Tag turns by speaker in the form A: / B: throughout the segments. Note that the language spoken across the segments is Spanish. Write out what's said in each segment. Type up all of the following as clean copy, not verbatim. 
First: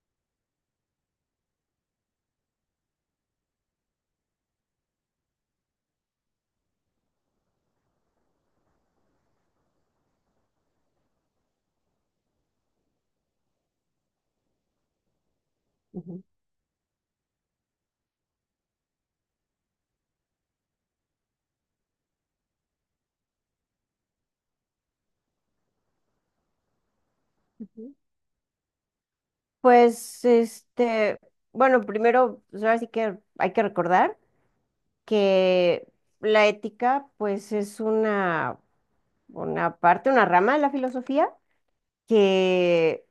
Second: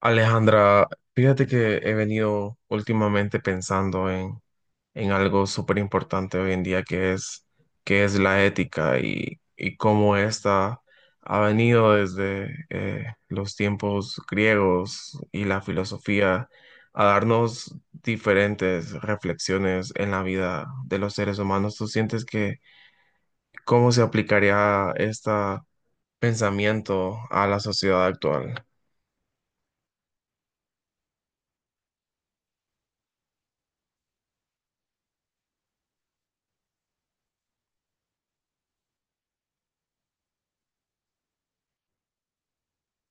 A: Alejandra, fíjate que he venido últimamente pensando en algo súper importante hoy en día que es la ética y cómo esta ha venido desde los tiempos griegos y la
B: Ujú,
A: filosofía a darnos diferentes reflexiones en la vida de los seres humanos. ¿Tú sientes que cómo se aplicaría este pensamiento a la
B: ujú.
A: sociedad actual?
B: Pues bueno, primero, pues ahora sí que hay que recordar que la ética, pues es una parte, una rama de la filosofía que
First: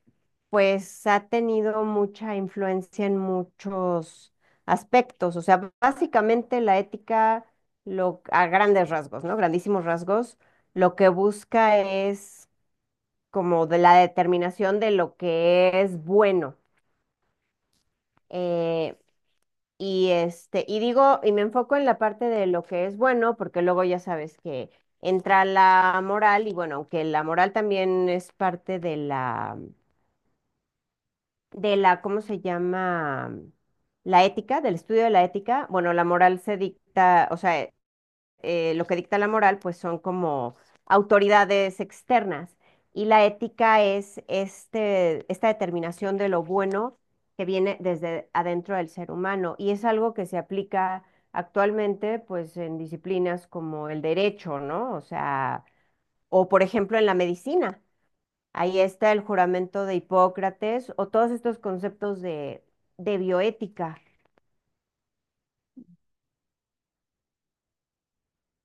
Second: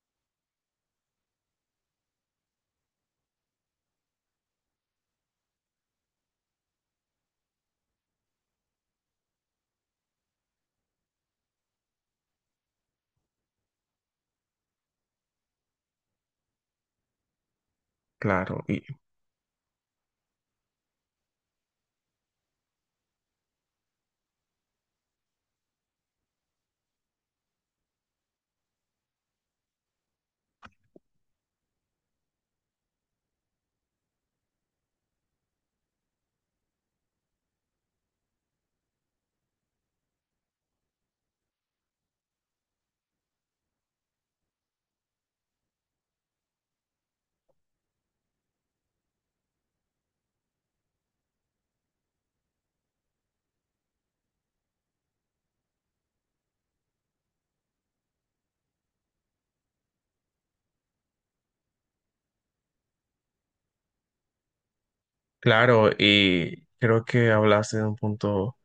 B: pues ha tenido mucha influencia en muchos aspectos. O sea, básicamente la ética, a grandes rasgos, ¿no? Grandísimos rasgos, lo que busca es como de la determinación de lo que es bueno.
A: Claro, y
B: Eh, y y me enfoco en la parte de lo que es bueno, porque luego ya sabes que entra la moral, y bueno, aunque la moral también es parte de la, ¿cómo se llama? La ética, del estudio de la ética. Bueno, la moral se dicta, o sea, lo que dicta la moral, pues son como autoridades externas. Y la ética es esta determinación de lo bueno que viene desde adentro del ser humano. Y es algo que se aplica actualmente, pues, en disciplinas como el derecho, ¿no? O sea, o por ejemplo en la medicina. Ahí está el juramento de Hipócrates o todos estos conceptos de, bioética.
A: Claro, y creo que hablaste de un punto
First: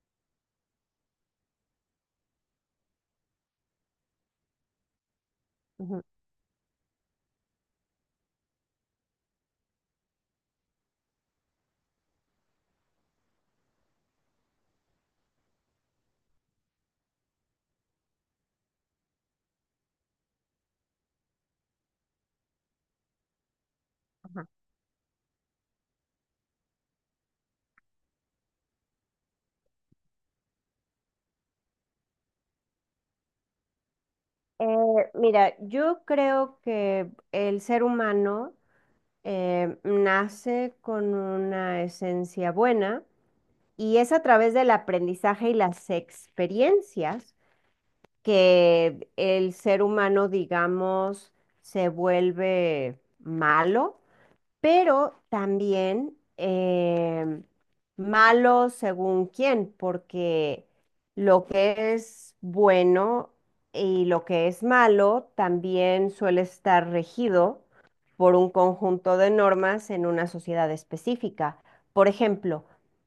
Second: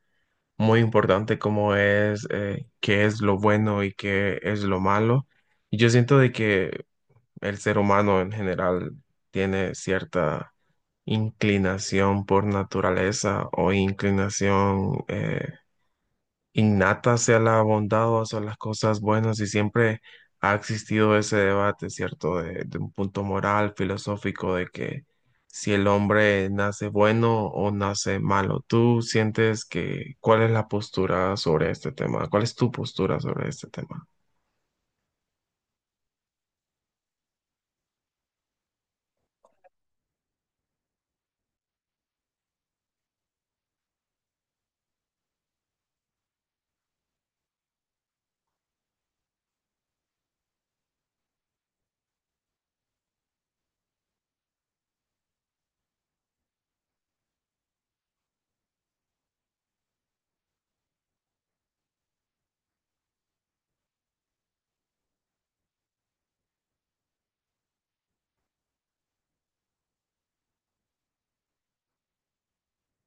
A: muy importante como es qué es lo bueno y qué es lo malo. Y yo
B: Ujú.
A: siento de que el ser humano en general tiene cierta inclinación por naturaleza o inclinación innata sea la bondad o hacia las cosas buenas, y siempre ha existido ese debate, ¿cierto? De un punto moral, filosófico, de que si el hombre nace bueno o nace malo. ¿Tú sientes que cuál es la postura sobre este tema? ¿Cuál es tu postura sobre este tema?
B: Mira, yo creo que el ser humano nace con una esencia buena y es a través del aprendizaje y las experiencias que el ser humano, digamos, se vuelve malo, pero también malo según quién, porque lo que es bueno y lo que es malo también suele estar regido por un conjunto de normas en una sociedad específica. Por ejemplo,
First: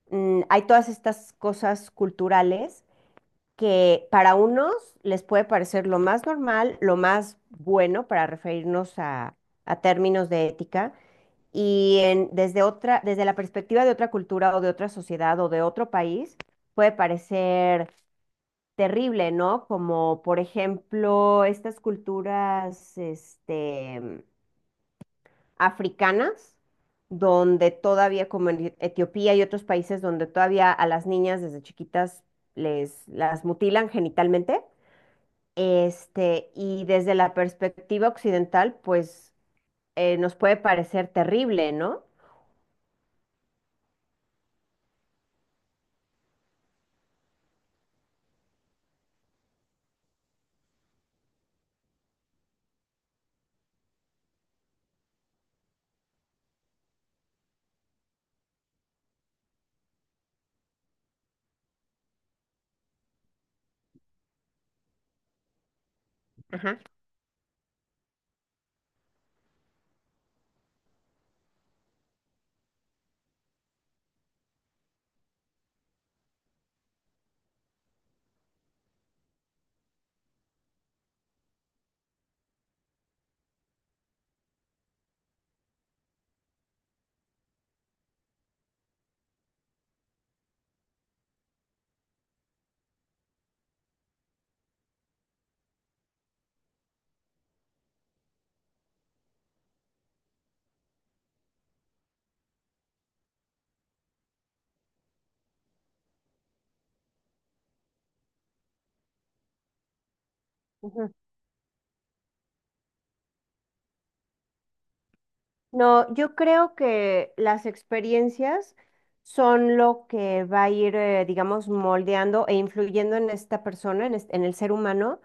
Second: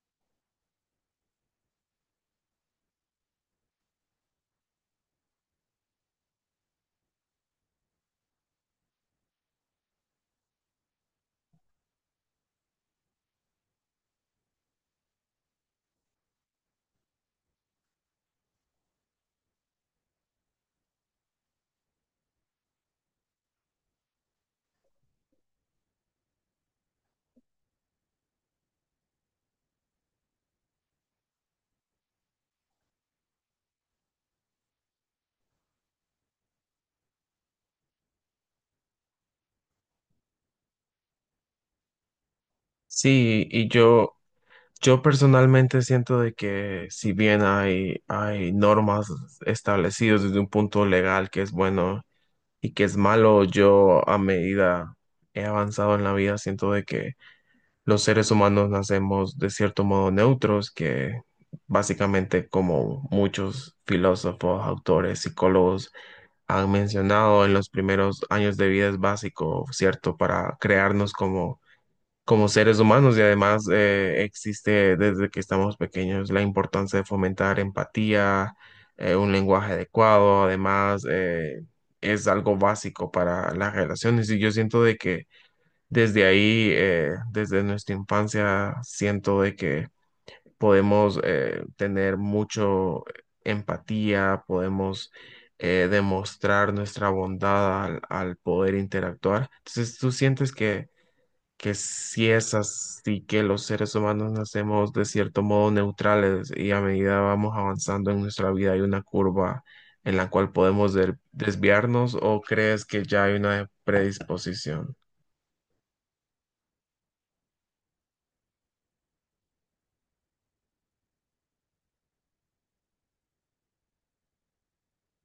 B: hay todas estas cosas culturales que para unos les puede parecer lo más normal, lo más bueno para referirnos a términos de ética, y desde desde la perspectiva de otra cultura o de otra sociedad o de otro país, puede parecer terrible, ¿no? Como por ejemplo estas culturas, africanas, donde todavía, como en Etiopía y otros países donde todavía a las niñas desde chiquitas les las mutilan genitalmente. Y desde la perspectiva occidental, pues nos puede parecer terrible, ¿no?
A: Sí, y yo personalmente siento de que si bien hay normas establecidas desde un punto legal que es bueno y que es malo. Yo a medida he avanzado en la vida, siento de que los seres humanos nacemos de cierto modo neutros, que básicamente como muchos filósofos, autores, psicólogos han
B: Ajá.
A: mencionado, en los primeros años de vida es básico, ¿cierto?, para crearnos como seres humanos. Y además, existe desde que estamos pequeños la importancia de fomentar empatía, un lenguaje adecuado. Además, es algo básico para las relaciones, y yo siento de que desde ahí, desde nuestra infancia, siento de que podemos, tener mucho empatía, podemos demostrar nuestra bondad al poder interactuar. Entonces, ¿tú sientes que si es así, que los seres humanos nacemos de cierto modo neutrales y a medida vamos avanzando en nuestra vida hay una curva en la cual podemos desviarnos, o crees que ya hay una predisposición?
B: No, yo creo que las experiencias son lo que va a ir, digamos, moldeando e influyendo en esta persona, en el ser humano,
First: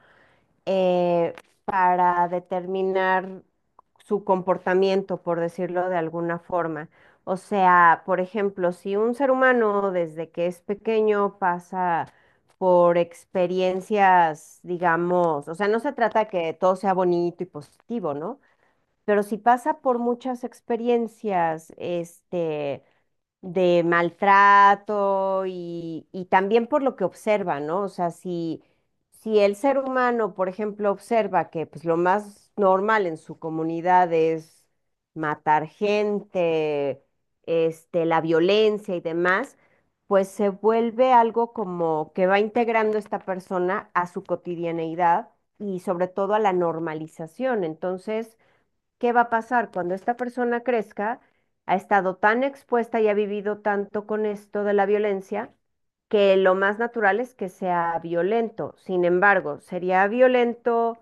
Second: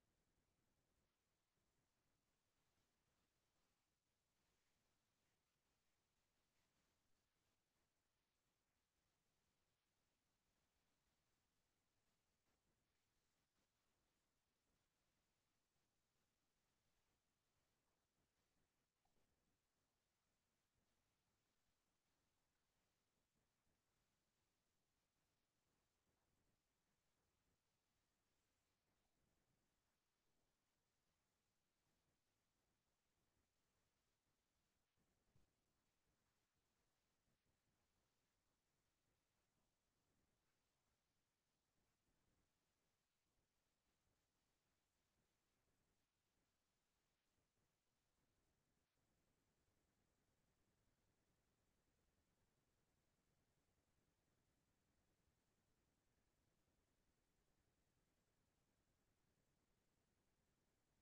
B: eh, para determinar su comportamiento, por decirlo de alguna forma. O sea, por ejemplo, si un ser humano desde que es pequeño pasa por experiencias, digamos, o sea, no se trata que todo sea bonito y positivo, ¿no? Pero si pasa por muchas experiencias, de maltrato y también por lo que observa, ¿no? O sea, si el ser humano, por ejemplo, observa que pues, lo más normal en su comunidad es matar gente, la violencia y demás, pues se vuelve algo como que va integrando esta persona a su cotidianeidad y sobre todo a la normalización. Entonces, ¿qué va a pasar cuando esta persona crezca? Ha estado tan expuesta y ha vivido tanto con esto de la violencia que lo más natural es que sea violento. Sin embargo, sería violento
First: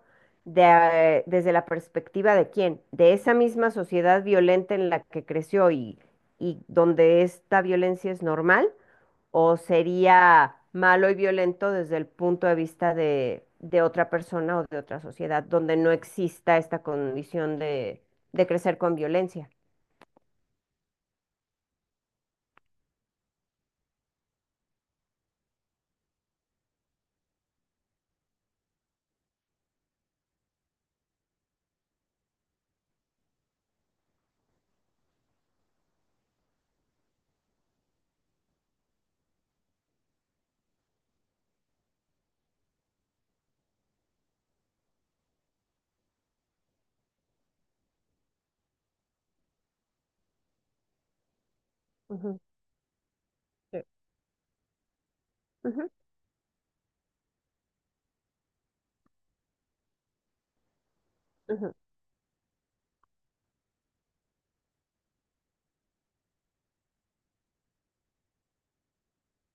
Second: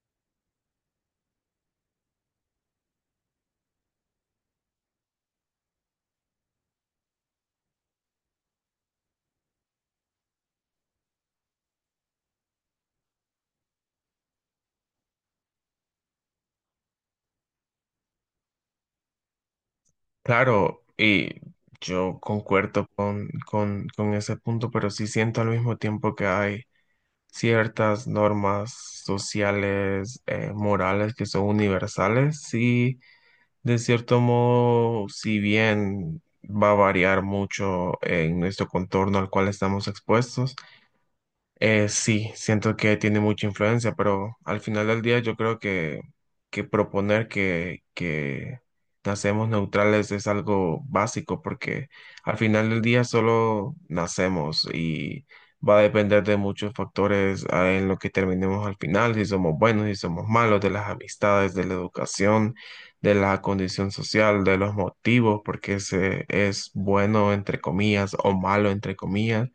B: desde la perspectiva de quién, de esa misma sociedad violenta en la que creció y donde esta violencia es normal, o sería malo y violento desde el punto de vista de, otra persona o de otra sociedad, donde no exista esta condición de, crecer con violencia.
A: Claro, y yo concuerdo con ese punto, pero sí siento al mismo tiempo que hay ciertas normas sociales, morales, que son universales, sí. De cierto modo, si bien va a variar mucho en nuestro contorno al cual estamos expuestos, sí, siento que tiene mucha influencia, pero al final del día yo creo que proponer que nacemos neutrales es algo básico, porque al
B: Ujú,
A: final del día solo
B: sí.
A: nacemos, y va a
B: Ujú,
A: depender de muchos factores en lo que terminemos al final: si somos buenos, si somos malos, de las amistades, de
B: ujú,
A: la educación, de la condición social, de los motivos, porque se es bueno entre comillas o malo entre comillas.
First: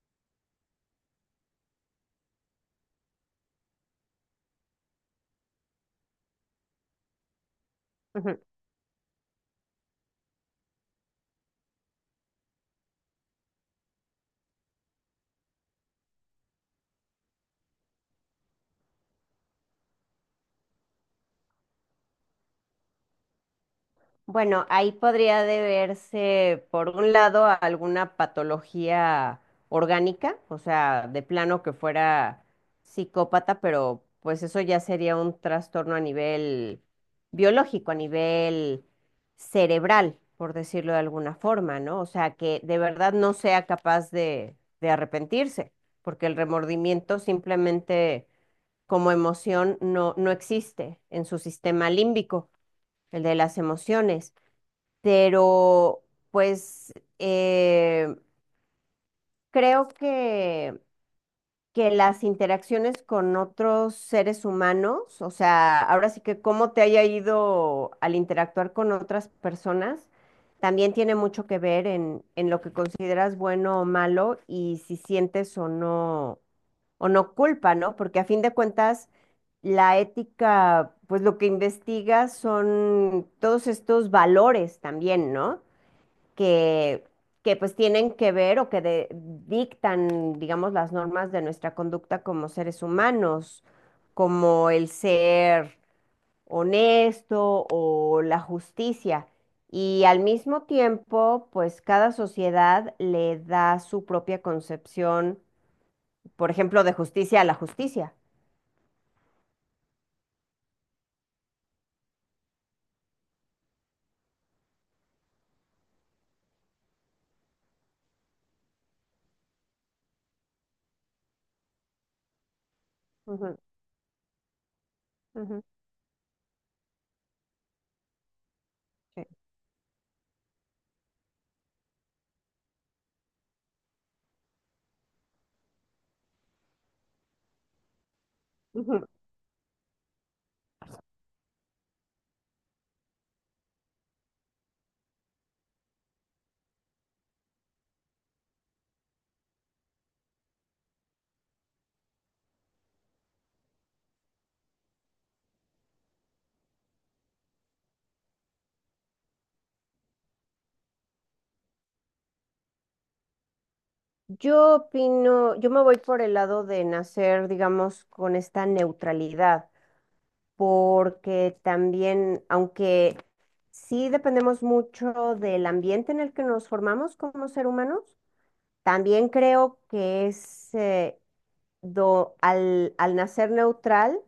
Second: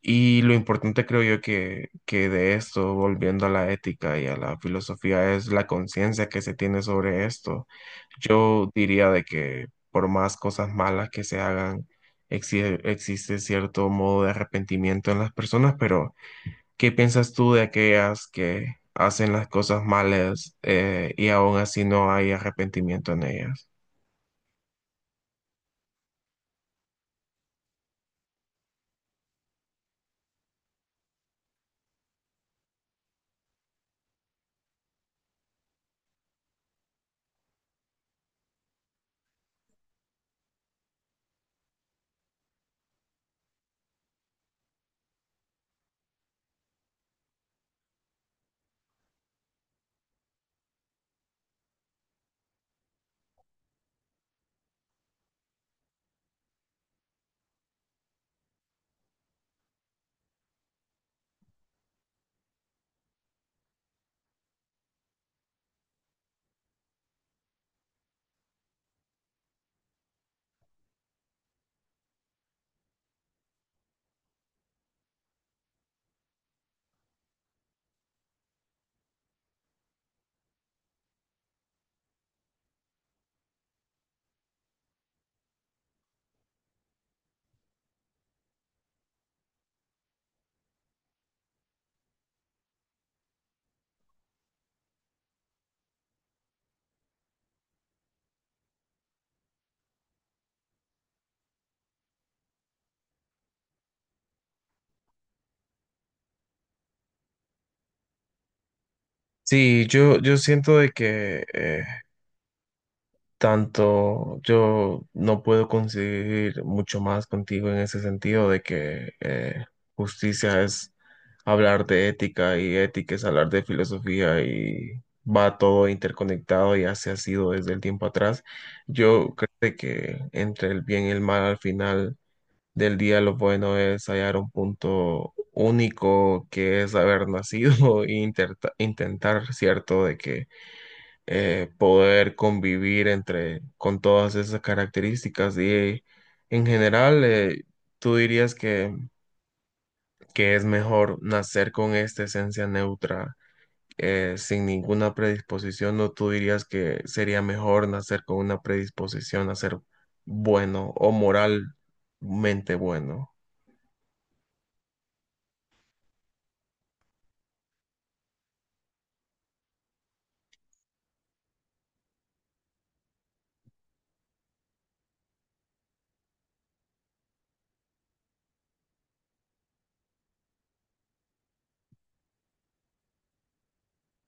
A: Y lo importante creo yo que de esto, volviendo a la ética y a la filosofía, es la conciencia que se tiene sobre esto.
B: ujú.
A: Yo diría de que por más cosas malas que se hagan, existe cierto modo de arrepentimiento en las personas, pero ¿qué piensas tú de aquellas que hacen las cosas malas y aún así no hay arrepentimiento en ellas?
B: Bueno, ahí podría deberse, por un lado, a alguna patología orgánica, o sea, de plano que fuera psicópata, pero pues eso ya sería un trastorno a nivel biológico, a nivel cerebral, por decirlo de alguna forma, ¿no? O sea, que de verdad no sea capaz de, arrepentirse, porque el remordimiento simplemente como emoción no, no existe en su sistema límbico, el de las emociones. Pero pues eh, creo que, las interacciones con otros seres humanos, o sea, ahora sí que cómo te haya ido al interactuar con otras personas, también tiene mucho que ver en, lo que consideras bueno o malo y si sientes o no culpa, ¿no? Porque a fin de cuentas, la ética, pues lo que investiga son todos estos valores también, ¿no? que, que pues tienen que ver o que dictan, digamos, las normas de nuestra conducta como seres humanos, como el ser honesto o la justicia. Y al mismo tiempo, pues cada sociedad le da su propia concepción, por ejemplo, de justicia a la justicia.
A: Sí, yo siento de que, tanto yo no puedo conseguir mucho más contigo en ese sentido, de que, justicia es hablar de ética, y ética es hablar
B: Ujú,
A: de filosofía, y va
B: ujú,
A: todo interconectado, y así ha sido desde el tiempo atrás.
B: sí.
A: Yo creo que entre el bien y el mal, al final del día lo bueno es hallar un punto único, que es haber nacido e
B: Ujú.
A: intentar, ¿cierto? De que, poder convivir entre, con todas esas características. Y en general, tú dirías que es mejor nacer con esta esencia neutra, sin ninguna predisposición, o tú dirías que sería mejor nacer con una predisposición a ser bueno, o moralmente bueno.
B: Yo opino, yo me voy por el lado de nacer, digamos, con esta neutralidad, porque también, aunque sí dependemos mucho del ambiente en el que nos formamos como ser humanos, también creo que es al nacer neutral,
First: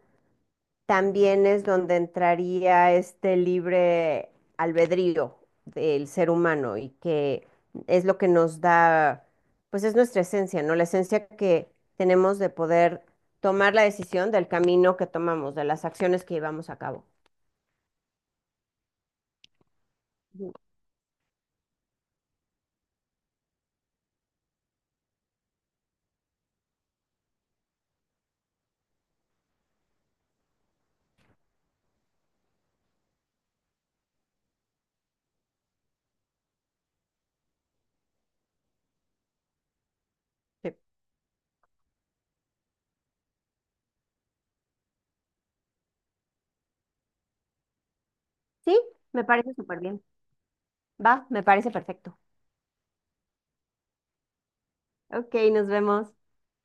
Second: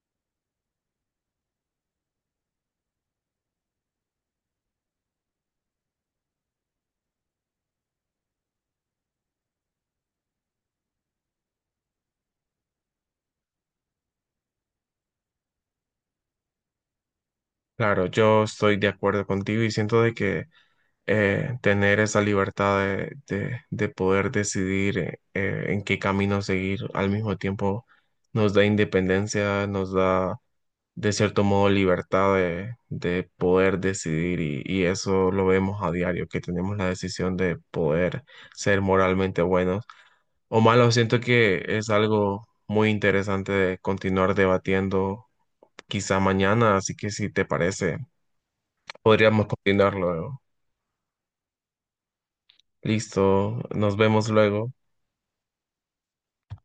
B: también es donde entraría este libre albedrío del ser humano, y que es lo que nos da, pues es nuestra esencia, ¿no? La esencia que tenemos de poder tomar la decisión del camino que tomamos, de las acciones que llevamos a cabo.
A: Claro, yo estoy de acuerdo contigo, y siento de que, tener esa libertad de poder decidir en qué camino seguir, al mismo tiempo nos da independencia, nos da de cierto modo libertad de poder decidir, y eso lo vemos a diario, que tenemos la decisión de poder ser moralmente buenos o
B: Sí.
A: malos. Siento que es algo muy interesante de continuar debatiendo quizá mañana, así que si te parece,
B: Sí, me
A: podríamos
B: parece súper
A: continuar
B: bien.
A: luego.
B: Va, me parece perfecto.
A: Listo, nos vemos luego.
B: Ok, nos vemos.